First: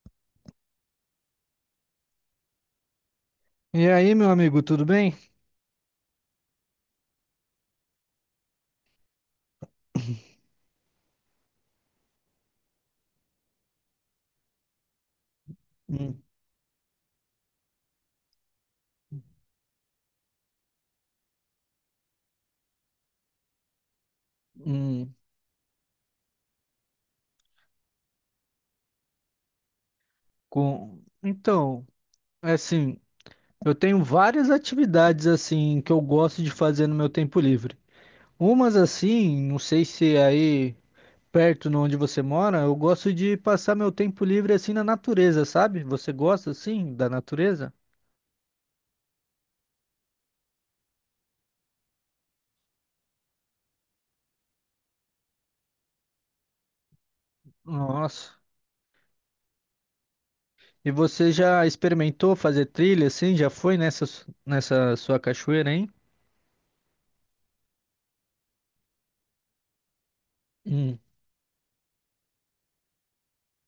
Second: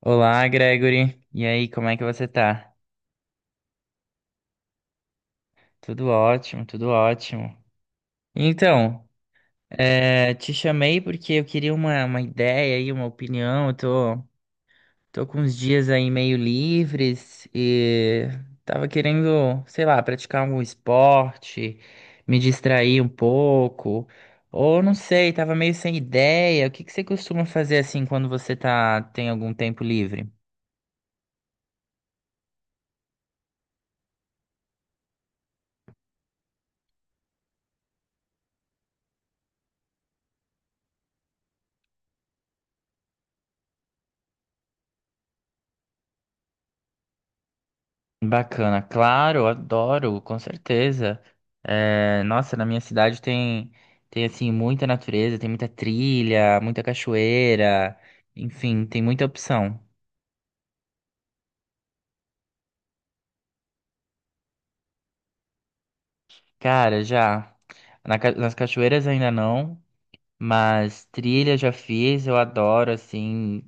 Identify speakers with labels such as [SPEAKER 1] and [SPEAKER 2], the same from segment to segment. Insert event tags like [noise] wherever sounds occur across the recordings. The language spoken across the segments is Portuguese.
[SPEAKER 1] Olá, Gregory. E aí, como é que você tá?
[SPEAKER 2] E aí, meu amigo, tudo bem?
[SPEAKER 1] Tudo ótimo, tudo ótimo. Então, te chamei porque eu queria uma ideia aí, uma opinião. Tô com uns dias aí
[SPEAKER 2] Hum,
[SPEAKER 1] meio livres e tava querendo, sei lá, praticar algum esporte, me distrair um pouco. Ou não
[SPEAKER 2] hum,
[SPEAKER 1] sei, tava meio sem ideia. O que que você costuma fazer assim quando tem algum tempo livre?
[SPEAKER 2] Então, é assim, eu tenho várias atividades assim que eu gosto de fazer no meu tempo livre. Umas assim, não sei se é aí perto de onde você mora, eu gosto de passar meu tempo livre assim na natureza, sabe? Você gosta assim da natureza?
[SPEAKER 1] Bacana, claro, adoro, com certeza. É, nossa, na minha cidade tem assim muita natureza, tem muita trilha, muita cachoeira,
[SPEAKER 2] Nossa.
[SPEAKER 1] enfim, tem muita opção.
[SPEAKER 2] E você já experimentou fazer trilha assim? Já foi nessa sua cachoeira, hein?
[SPEAKER 1] Cara, já nas cachoeiras ainda não,
[SPEAKER 2] Hum,
[SPEAKER 1] mas trilha já fiz, eu adoro assim,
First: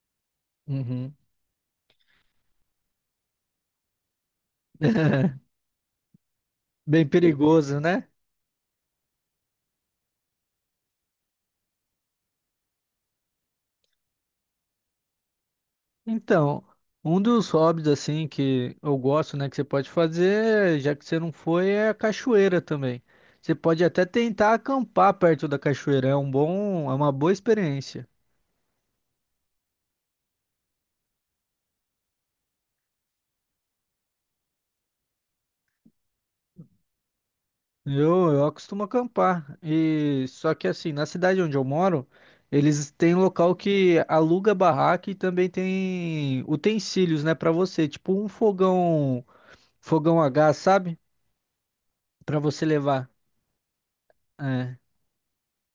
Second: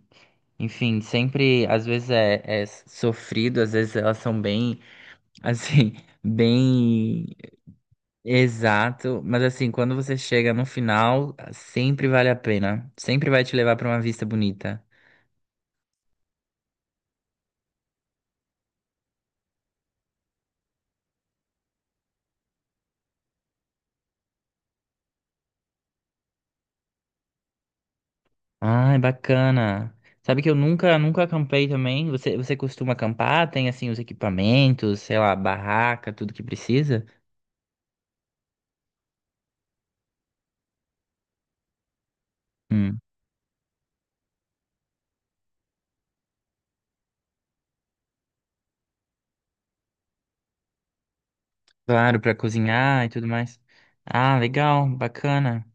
[SPEAKER 1] enfim,
[SPEAKER 2] uhum.
[SPEAKER 1] sempre é sofrido, às vezes elas são bem assim, [laughs]
[SPEAKER 2] Bem
[SPEAKER 1] bem
[SPEAKER 2] perigoso, né?
[SPEAKER 1] Exato, mas assim, quando você chega no final, ah, sempre vale a pena. Sempre vai te levar para uma vista bonita.
[SPEAKER 2] Então, um dos hobbies assim que eu gosto, né, que você pode fazer, já que você não foi, é a cachoeira também. Você pode até tentar acampar perto da cachoeira, é uma boa experiência.
[SPEAKER 1] Ai, bacana. Sabe que eu nunca acampei também? Você costuma acampar? Tem assim os equipamentos, sei lá, barraca, tudo que precisa?
[SPEAKER 2] Eu costumo acampar e só que assim, na cidade onde eu moro, eles
[SPEAKER 1] Hum,
[SPEAKER 2] têm local que aluga barraca e também tem utensílios, né, para você, tipo um fogão a gás, sabe?
[SPEAKER 1] claro, para
[SPEAKER 2] Para você
[SPEAKER 1] cozinhar e
[SPEAKER 2] levar.
[SPEAKER 1] tudo mais. Ah,
[SPEAKER 2] É.
[SPEAKER 1] legal, bacana.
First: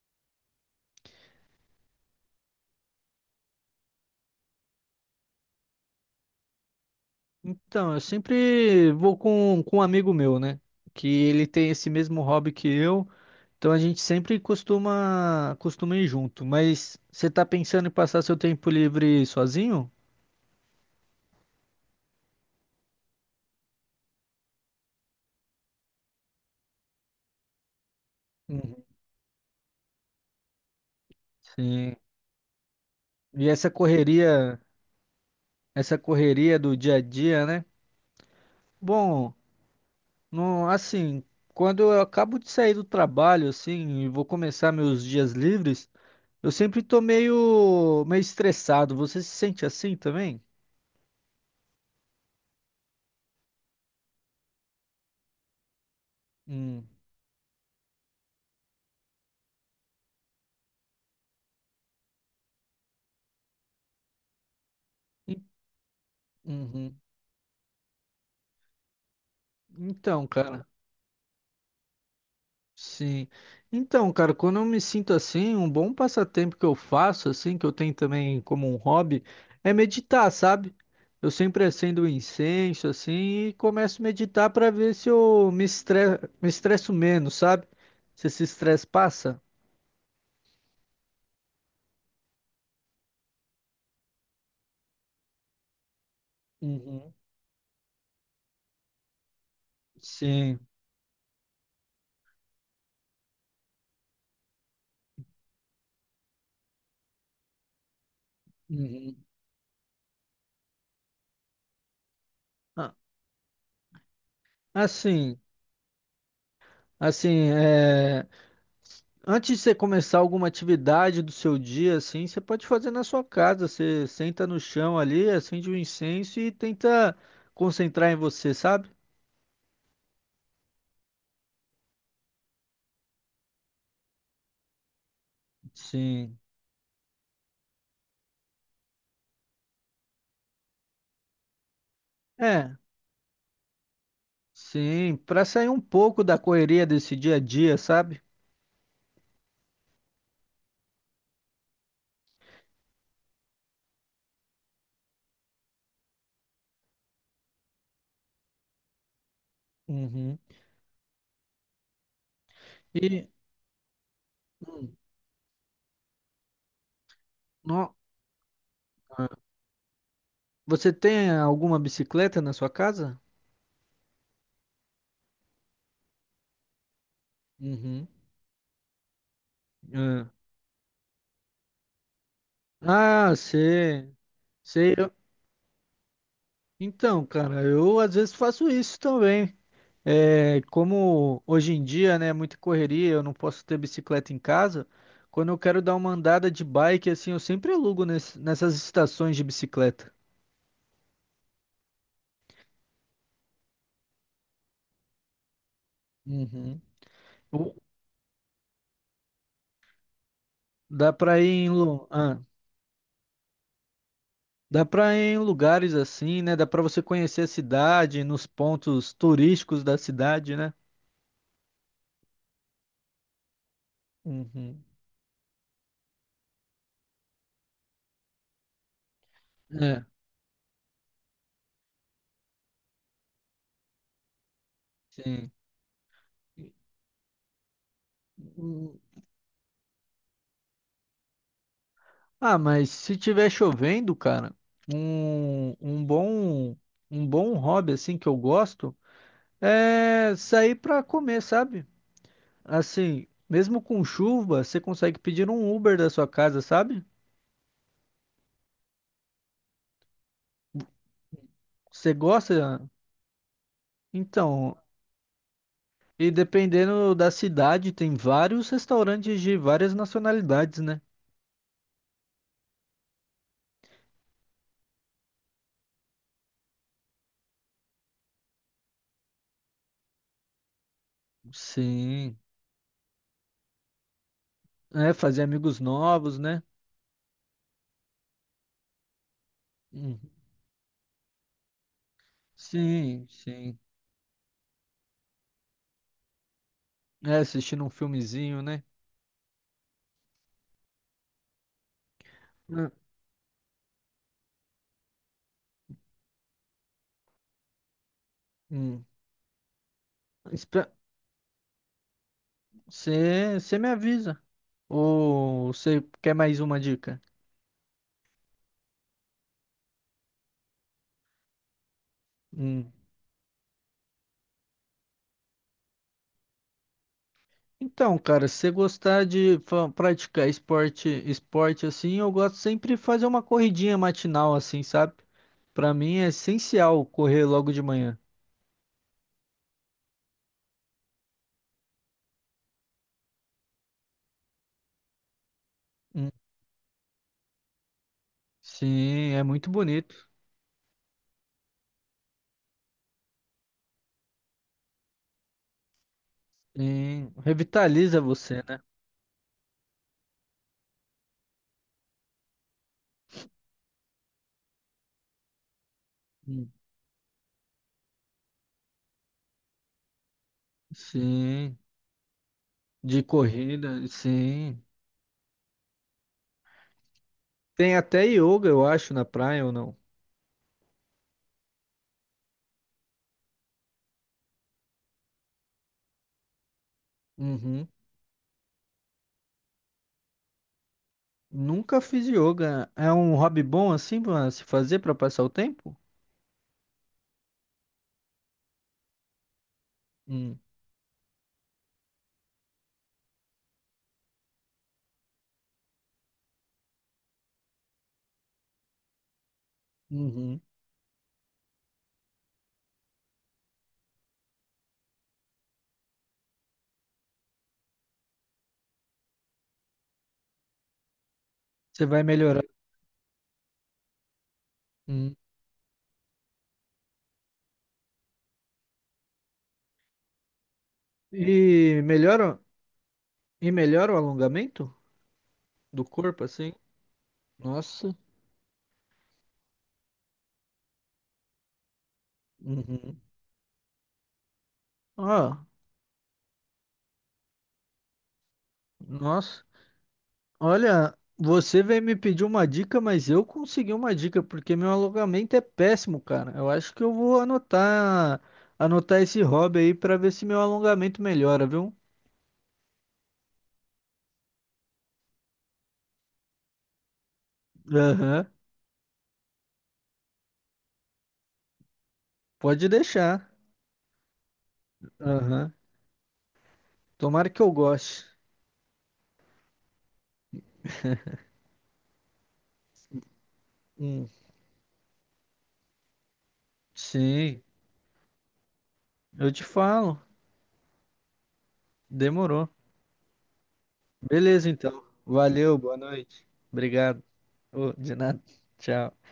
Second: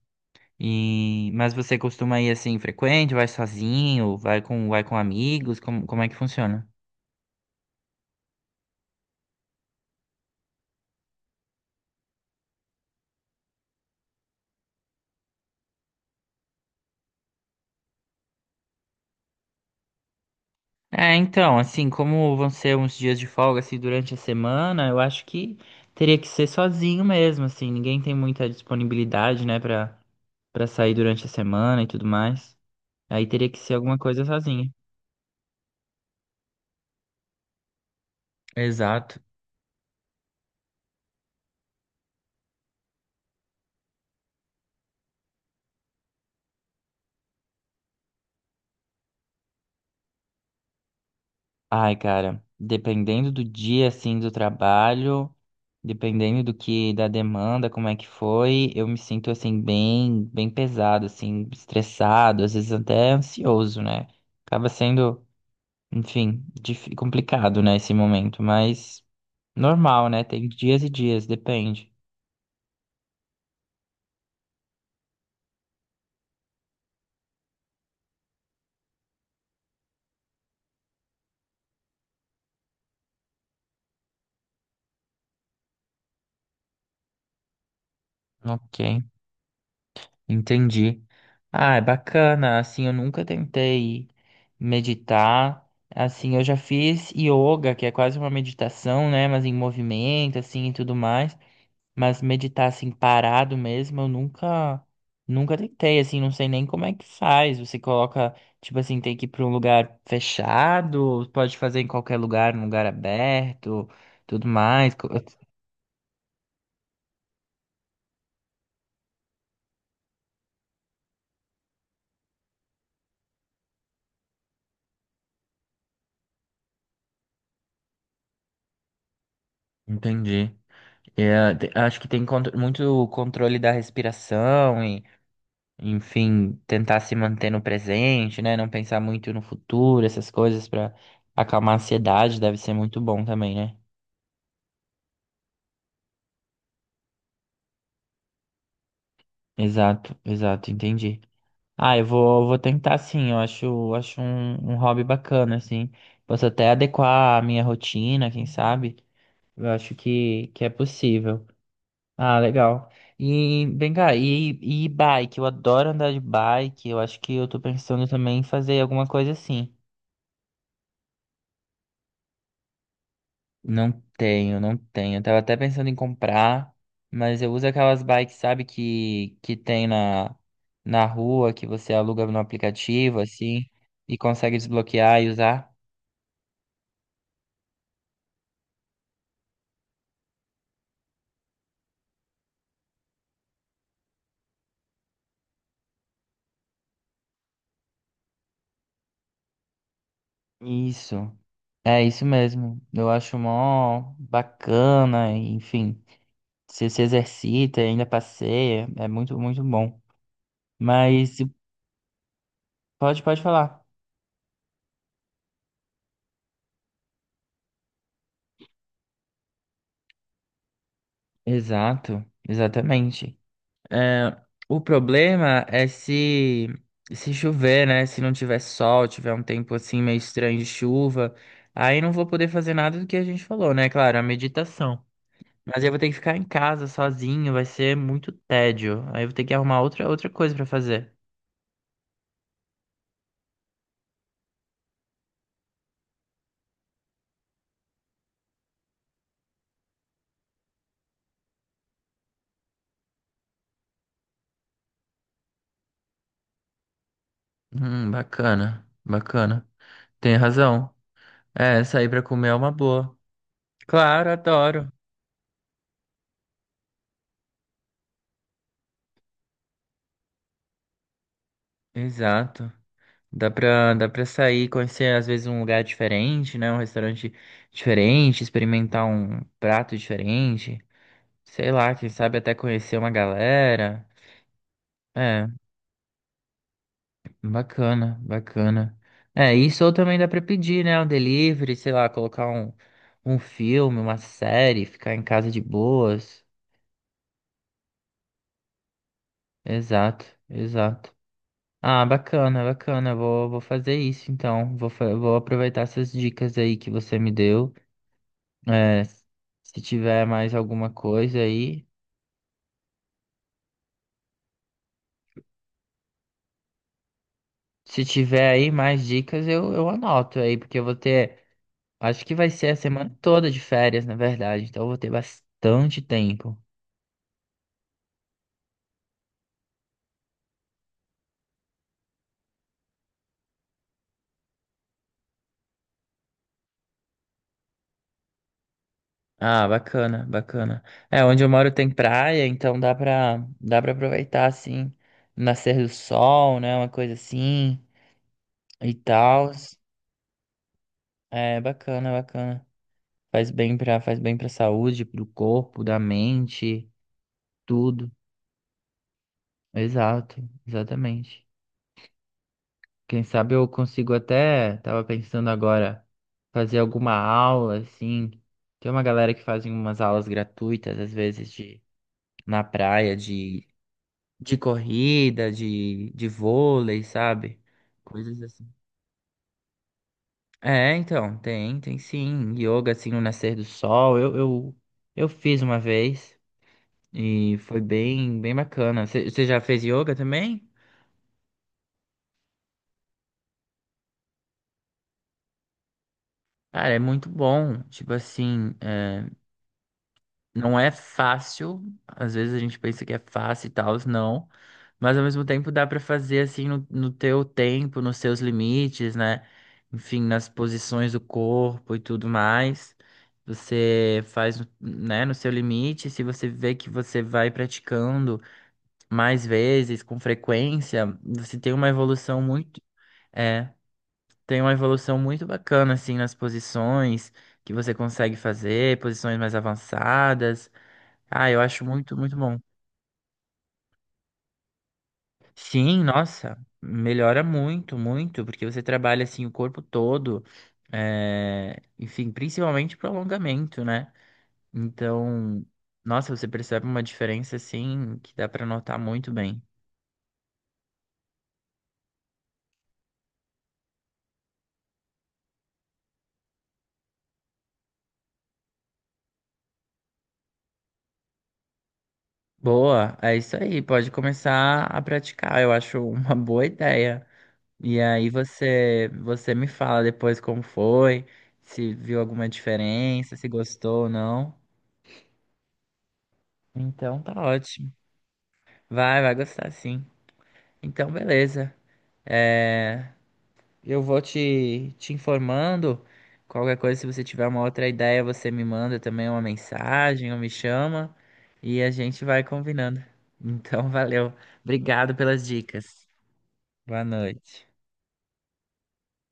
[SPEAKER 1] E mas você costuma ir assim frequente? Vai sozinho? Vai com amigos? Como é que funciona?
[SPEAKER 2] Então, eu sempre vou com um amigo meu, né? Que ele tem esse mesmo hobby que eu. Então a gente sempre costuma ir junto. Mas você tá pensando em passar seu tempo livre sozinho?
[SPEAKER 1] É, então, assim, como vão ser uns dias de folga assim durante a semana, eu acho que teria que ser sozinho mesmo, assim, ninguém tem muita
[SPEAKER 2] Uhum.
[SPEAKER 1] disponibilidade, né, pra sair durante a semana e
[SPEAKER 2] Sim.
[SPEAKER 1] tudo mais. Aí teria
[SPEAKER 2] E
[SPEAKER 1] que
[SPEAKER 2] essa
[SPEAKER 1] ser alguma coisa
[SPEAKER 2] correria,
[SPEAKER 1] sozinho.
[SPEAKER 2] essa correria do dia a dia, né?
[SPEAKER 1] Exato.
[SPEAKER 2] Bom, não, assim, quando eu acabo de sair do trabalho, assim, e vou começar meus dias livres, eu sempre tô meio estressado. Você se sente assim também?
[SPEAKER 1] Ai, cara, dependendo do dia, assim, do trabalho, dependendo do
[SPEAKER 2] Hum.
[SPEAKER 1] que, da demanda, como é que foi, eu me sinto, assim, bem pesado, assim, estressado, às vezes até ansioso, né? Acaba sendo
[SPEAKER 2] E-
[SPEAKER 1] enfim,
[SPEAKER 2] Uhum.
[SPEAKER 1] complicado, né, esse momento, mas normal, né?
[SPEAKER 2] Então,
[SPEAKER 1] Tem
[SPEAKER 2] cara,
[SPEAKER 1] dias e dias, depende.
[SPEAKER 2] sim. Então, cara, quando eu me sinto assim, um bom passatempo que eu faço, assim, que eu tenho também como um hobby, é meditar, sabe? Eu sempre acendo um incenso, assim, e começo a meditar para ver se eu me estresso menos, sabe? Se esse
[SPEAKER 1] Ok,
[SPEAKER 2] estresse passa.
[SPEAKER 1] entendi. Ah, é bacana. Assim, eu nunca tentei meditar. Assim, eu já fiz
[SPEAKER 2] Uhum.
[SPEAKER 1] yoga, que é quase uma meditação, né? Mas em movimento,
[SPEAKER 2] Sim.
[SPEAKER 1] assim, e tudo mais. Mas meditar assim parado mesmo, eu nunca nunca tentei, assim, não sei nem como é que faz. Você coloca, tipo assim,
[SPEAKER 2] Uhum.
[SPEAKER 1] tem que ir para um lugar fechado, ou pode fazer em qualquer lugar, num lugar
[SPEAKER 2] Ah,
[SPEAKER 1] aberto, tudo mais.
[SPEAKER 2] Assim, assim, é. Antes de você começar alguma atividade do seu dia, assim, você pode fazer na sua casa. Você senta no chão ali, acende um incenso e tenta concentrar em você, sabe?
[SPEAKER 1] Entendi. É, acho que tem muito controle da respiração e,
[SPEAKER 2] Sim.
[SPEAKER 1] enfim, tentar se manter no presente, né? Não pensar muito no futuro, essas coisas para acalmar a ansiedade, deve ser
[SPEAKER 2] É,
[SPEAKER 1] muito bom também, né?
[SPEAKER 2] sim, para sair um pouco da correria desse dia a dia, sabe?
[SPEAKER 1] Exato, exato, entendi. Ah, vou tentar sim, eu acho, acho um hobby bacana, assim. Posso até adequar a minha rotina, quem sabe? Eu acho
[SPEAKER 2] Uhum.
[SPEAKER 1] que é possível. Ah, legal.
[SPEAKER 2] E
[SPEAKER 1] E vem cá, e
[SPEAKER 2] hum,
[SPEAKER 1] bike? Eu adoro andar de bike, eu acho que eu tô
[SPEAKER 2] no-
[SPEAKER 1] pensando também em fazer alguma coisa
[SPEAKER 2] ah,
[SPEAKER 1] assim.
[SPEAKER 2] você tem alguma bicicleta na sua casa?
[SPEAKER 1] Não tenho, não tenho. Eu tava até pensando em comprar, mas eu uso aquelas
[SPEAKER 2] Uhum.
[SPEAKER 1] bikes, sabe, que tem
[SPEAKER 2] Ah,
[SPEAKER 1] na, na rua, que você aluga no aplicativo,
[SPEAKER 2] Ah,
[SPEAKER 1] assim,
[SPEAKER 2] sei,
[SPEAKER 1] e consegue
[SPEAKER 2] sei.
[SPEAKER 1] desbloquear e usar.
[SPEAKER 2] Então, cara, eu às vezes faço isso também. É, como hoje em dia, né, é muita correria, eu não posso ter bicicleta em casa. Quando eu quero dar uma andada de bike, assim, eu sempre alugo nessas estações de bicicleta.
[SPEAKER 1] Isso. É isso mesmo. Eu acho mó bacana, enfim.
[SPEAKER 2] Uhum.
[SPEAKER 1] Você se
[SPEAKER 2] O-
[SPEAKER 1] exercita, e ainda passeia, é muito, muito bom.
[SPEAKER 2] Dá
[SPEAKER 1] Mas
[SPEAKER 2] pra ir em, lu- ah,
[SPEAKER 1] pode falar.
[SPEAKER 2] dá pra ir em lugares assim, né? Dá pra você conhecer a cidade, nos pontos turísticos da cidade, né?
[SPEAKER 1] Exato, exatamente. É, o
[SPEAKER 2] Uhum.
[SPEAKER 1] problema é se chover, né? Se não tiver sol, tiver um tempo assim
[SPEAKER 2] É,
[SPEAKER 1] meio estranho de chuva, aí não vou poder fazer nada do que a gente falou, né? Claro, a meditação.
[SPEAKER 2] sim.
[SPEAKER 1] Mas aí eu vou ter que ficar em casa sozinho, vai ser muito
[SPEAKER 2] Hum,
[SPEAKER 1] tédio. Aí eu vou ter que arrumar outra coisa pra fazer.
[SPEAKER 2] Ah, mas se tiver chovendo, cara, um, um bom um bom hobby assim que eu gosto é sair pra comer, sabe? Assim, mesmo com chuva, você consegue pedir um Uber da sua casa, sabe?
[SPEAKER 1] Bacana, bacana. Tem razão. É, sair
[SPEAKER 2] Você
[SPEAKER 1] pra comer é uma
[SPEAKER 2] gosta?
[SPEAKER 1] boa. Claro,
[SPEAKER 2] Então,
[SPEAKER 1] adoro.
[SPEAKER 2] e dependendo da cidade, tem vários restaurantes de várias nacionalidades, né?
[SPEAKER 1] Exato. Dá pra sair, conhecer às vezes um lugar diferente, né? Um restaurante diferente, experimentar um prato diferente. Sei lá, quem
[SPEAKER 2] Sim.
[SPEAKER 1] sabe até conhecer uma galera.
[SPEAKER 2] É, fazer
[SPEAKER 1] É.
[SPEAKER 2] amigos novos, né?
[SPEAKER 1] Bacana, bacana. É, isso ou também
[SPEAKER 2] Hum.
[SPEAKER 1] dá pra pedir, né? Um delivery, sei lá, colocar
[SPEAKER 2] Sim,
[SPEAKER 1] um
[SPEAKER 2] sim.
[SPEAKER 1] filme, uma série, ficar em casa de boas.
[SPEAKER 2] É, assistindo um filmezinho, né?
[SPEAKER 1] Exato, exato. Ah, bacana,
[SPEAKER 2] Hum.
[SPEAKER 1] bacana. Vou fazer isso então. Vou aproveitar essas dicas aí que você me deu. É,
[SPEAKER 2] Hum.
[SPEAKER 1] se tiver mais alguma
[SPEAKER 2] Espe-
[SPEAKER 1] coisa aí.
[SPEAKER 2] você me avisa. Ou você quer mais uma dica?
[SPEAKER 1] Se tiver aí mais dicas, eu anoto aí, porque eu vou ter. Acho que vai ser a
[SPEAKER 2] Hum.
[SPEAKER 1] semana toda de férias, na verdade. Então eu vou ter bastante tempo.
[SPEAKER 2] Então, cara, se você gostar de praticar esporte, assim, eu gosto sempre de fazer uma corridinha matinal assim, sabe? Pra mim é essencial correr logo de manhã.
[SPEAKER 1] Ah, bacana, bacana. É, onde eu moro tem praia, então dá pra aproveitar, assim, o nascer do
[SPEAKER 2] Hum.
[SPEAKER 1] sol, né, uma coisa assim e
[SPEAKER 2] Sim, é
[SPEAKER 1] tal.
[SPEAKER 2] muito bonito.
[SPEAKER 1] É, bacana, bacana. Faz bem pra saúde, pro corpo, da mente,
[SPEAKER 2] Sim,
[SPEAKER 1] tudo.
[SPEAKER 2] revitaliza você, né?
[SPEAKER 1] Exato, exatamente. Quem sabe eu consigo até, tava pensando agora,
[SPEAKER 2] Hum.
[SPEAKER 1] fazer alguma aula, assim. Tem uma galera que faz umas aulas gratuitas, às vezes,
[SPEAKER 2] Sim,
[SPEAKER 1] de, na praia,
[SPEAKER 2] de corrida,
[SPEAKER 1] de
[SPEAKER 2] sim.
[SPEAKER 1] corrida, de vôlei, sabe?
[SPEAKER 2] Tem até
[SPEAKER 1] Coisas
[SPEAKER 2] yoga,
[SPEAKER 1] assim.
[SPEAKER 2] eu acho, na praia ou não?
[SPEAKER 1] É, então, tem sim. Yoga, assim, no nascer do sol. Eu fiz uma vez e foi
[SPEAKER 2] Uhum.
[SPEAKER 1] bem, bem bacana. Você já fez yoga também?
[SPEAKER 2] Nunca fiz yoga. É um hobby bom assim pra se fazer pra passar o tempo?
[SPEAKER 1] Cara, é muito bom. Tipo assim, é,
[SPEAKER 2] Hum.
[SPEAKER 1] não é fácil, às vezes a gente pensa que é fácil e tal, não. Mas ao mesmo tempo dá pra fazer assim no teu tempo, nos seus limites, né? Enfim, nas
[SPEAKER 2] Uhum.
[SPEAKER 1] posições do corpo e tudo mais. Você faz, né, no seu limite. Se você vê que você vai praticando mais vezes, com frequência, você tem uma
[SPEAKER 2] Você vai
[SPEAKER 1] evolução
[SPEAKER 2] melhorar.
[SPEAKER 1] muito, é, tem uma evolução
[SPEAKER 2] Hum.
[SPEAKER 1] muito bacana assim nas posições que você consegue fazer, posições mais avançadas. Ah, eu acho
[SPEAKER 2] E
[SPEAKER 1] muito, muito bom.
[SPEAKER 2] melhora, e melhora o alongamento
[SPEAKER 1] Sim,
[SPEAKER 2] do corpo,
[SPEAKER 1] nossa,
[SPEAKER 2] assim?
[SPEAKER 1] melhora muito,
[SPEAKER 2] Nossa.
[SPEAKER 1] muito, porque você trabalha assim o corpo todo, é, enfim, principalmente pro
[SPEAKER 2] Uhum.
[SPEAKER 1] alongamento, né?
[SPEAKER 2] Ó,
[SPEAKER 1] Então, nossa, você percebe uma diferença assim que dá pra notar muito bem.
[SPEAKER 2] nossa. Olha, você veio me pedir uma dica, mas eu consegui uma dica, porque meu alongamento é péssimo, cara. Eu acho que eu vou anotar esse hobby aí pra ver se meu alongamento melhora, viu?
[SPEAKER 1] Boa, é isso aí, pode começar a praticar, eu acho uma boa ideia. E aí
[SPEAKER 2] Aham.
[SPEAKER 1] você me fala depois como foi, se viu alguma
[SPEAKER 2] Pode
[SPEAKER 1] diferença, se
[SPEAKER 2] deixar.
[SPEAKER 1] gostou ou não.
[SPEAKER 2] Aham.
[SPEAKER 1] Então tá
[SPEAKER 2] Tomara que eu
[SPEAKER 1] ótimo.
[SPEAKER 2] goste.
[SPEAKER 1] Vai gostar sim. Então, beleza. É, eu vou
[SPEAKER 2] Hum.
[SPEAKER 1] te informando. Qualquer coisa, se você tiver
[SPEAKER 2] Sim,
[SPEAKER 1] uma outra ideia, você me manda também uma
[SPEAKER 2] eu te falo.
[SPEAKER 1] mensagem ou me chama e a gente vai
[SPEAKER 2] Demorou.
[SPEAKER 1] combinando. Então, [laughs] valeu.
[SPEAKER 2] Beleza, então.
[SPEAKER 1] Obrigado pelas
[SPEAKER 2] Valeu,
[SPEAKER 1] dicas.
[SPEAKER 2] boa noite.
[SPEAKER 1] Boa
[SPEAKER 2] Obrigado.
[SPEAKER 1] noite.
[SPEAKER 2] Ô, de nada. Tchau.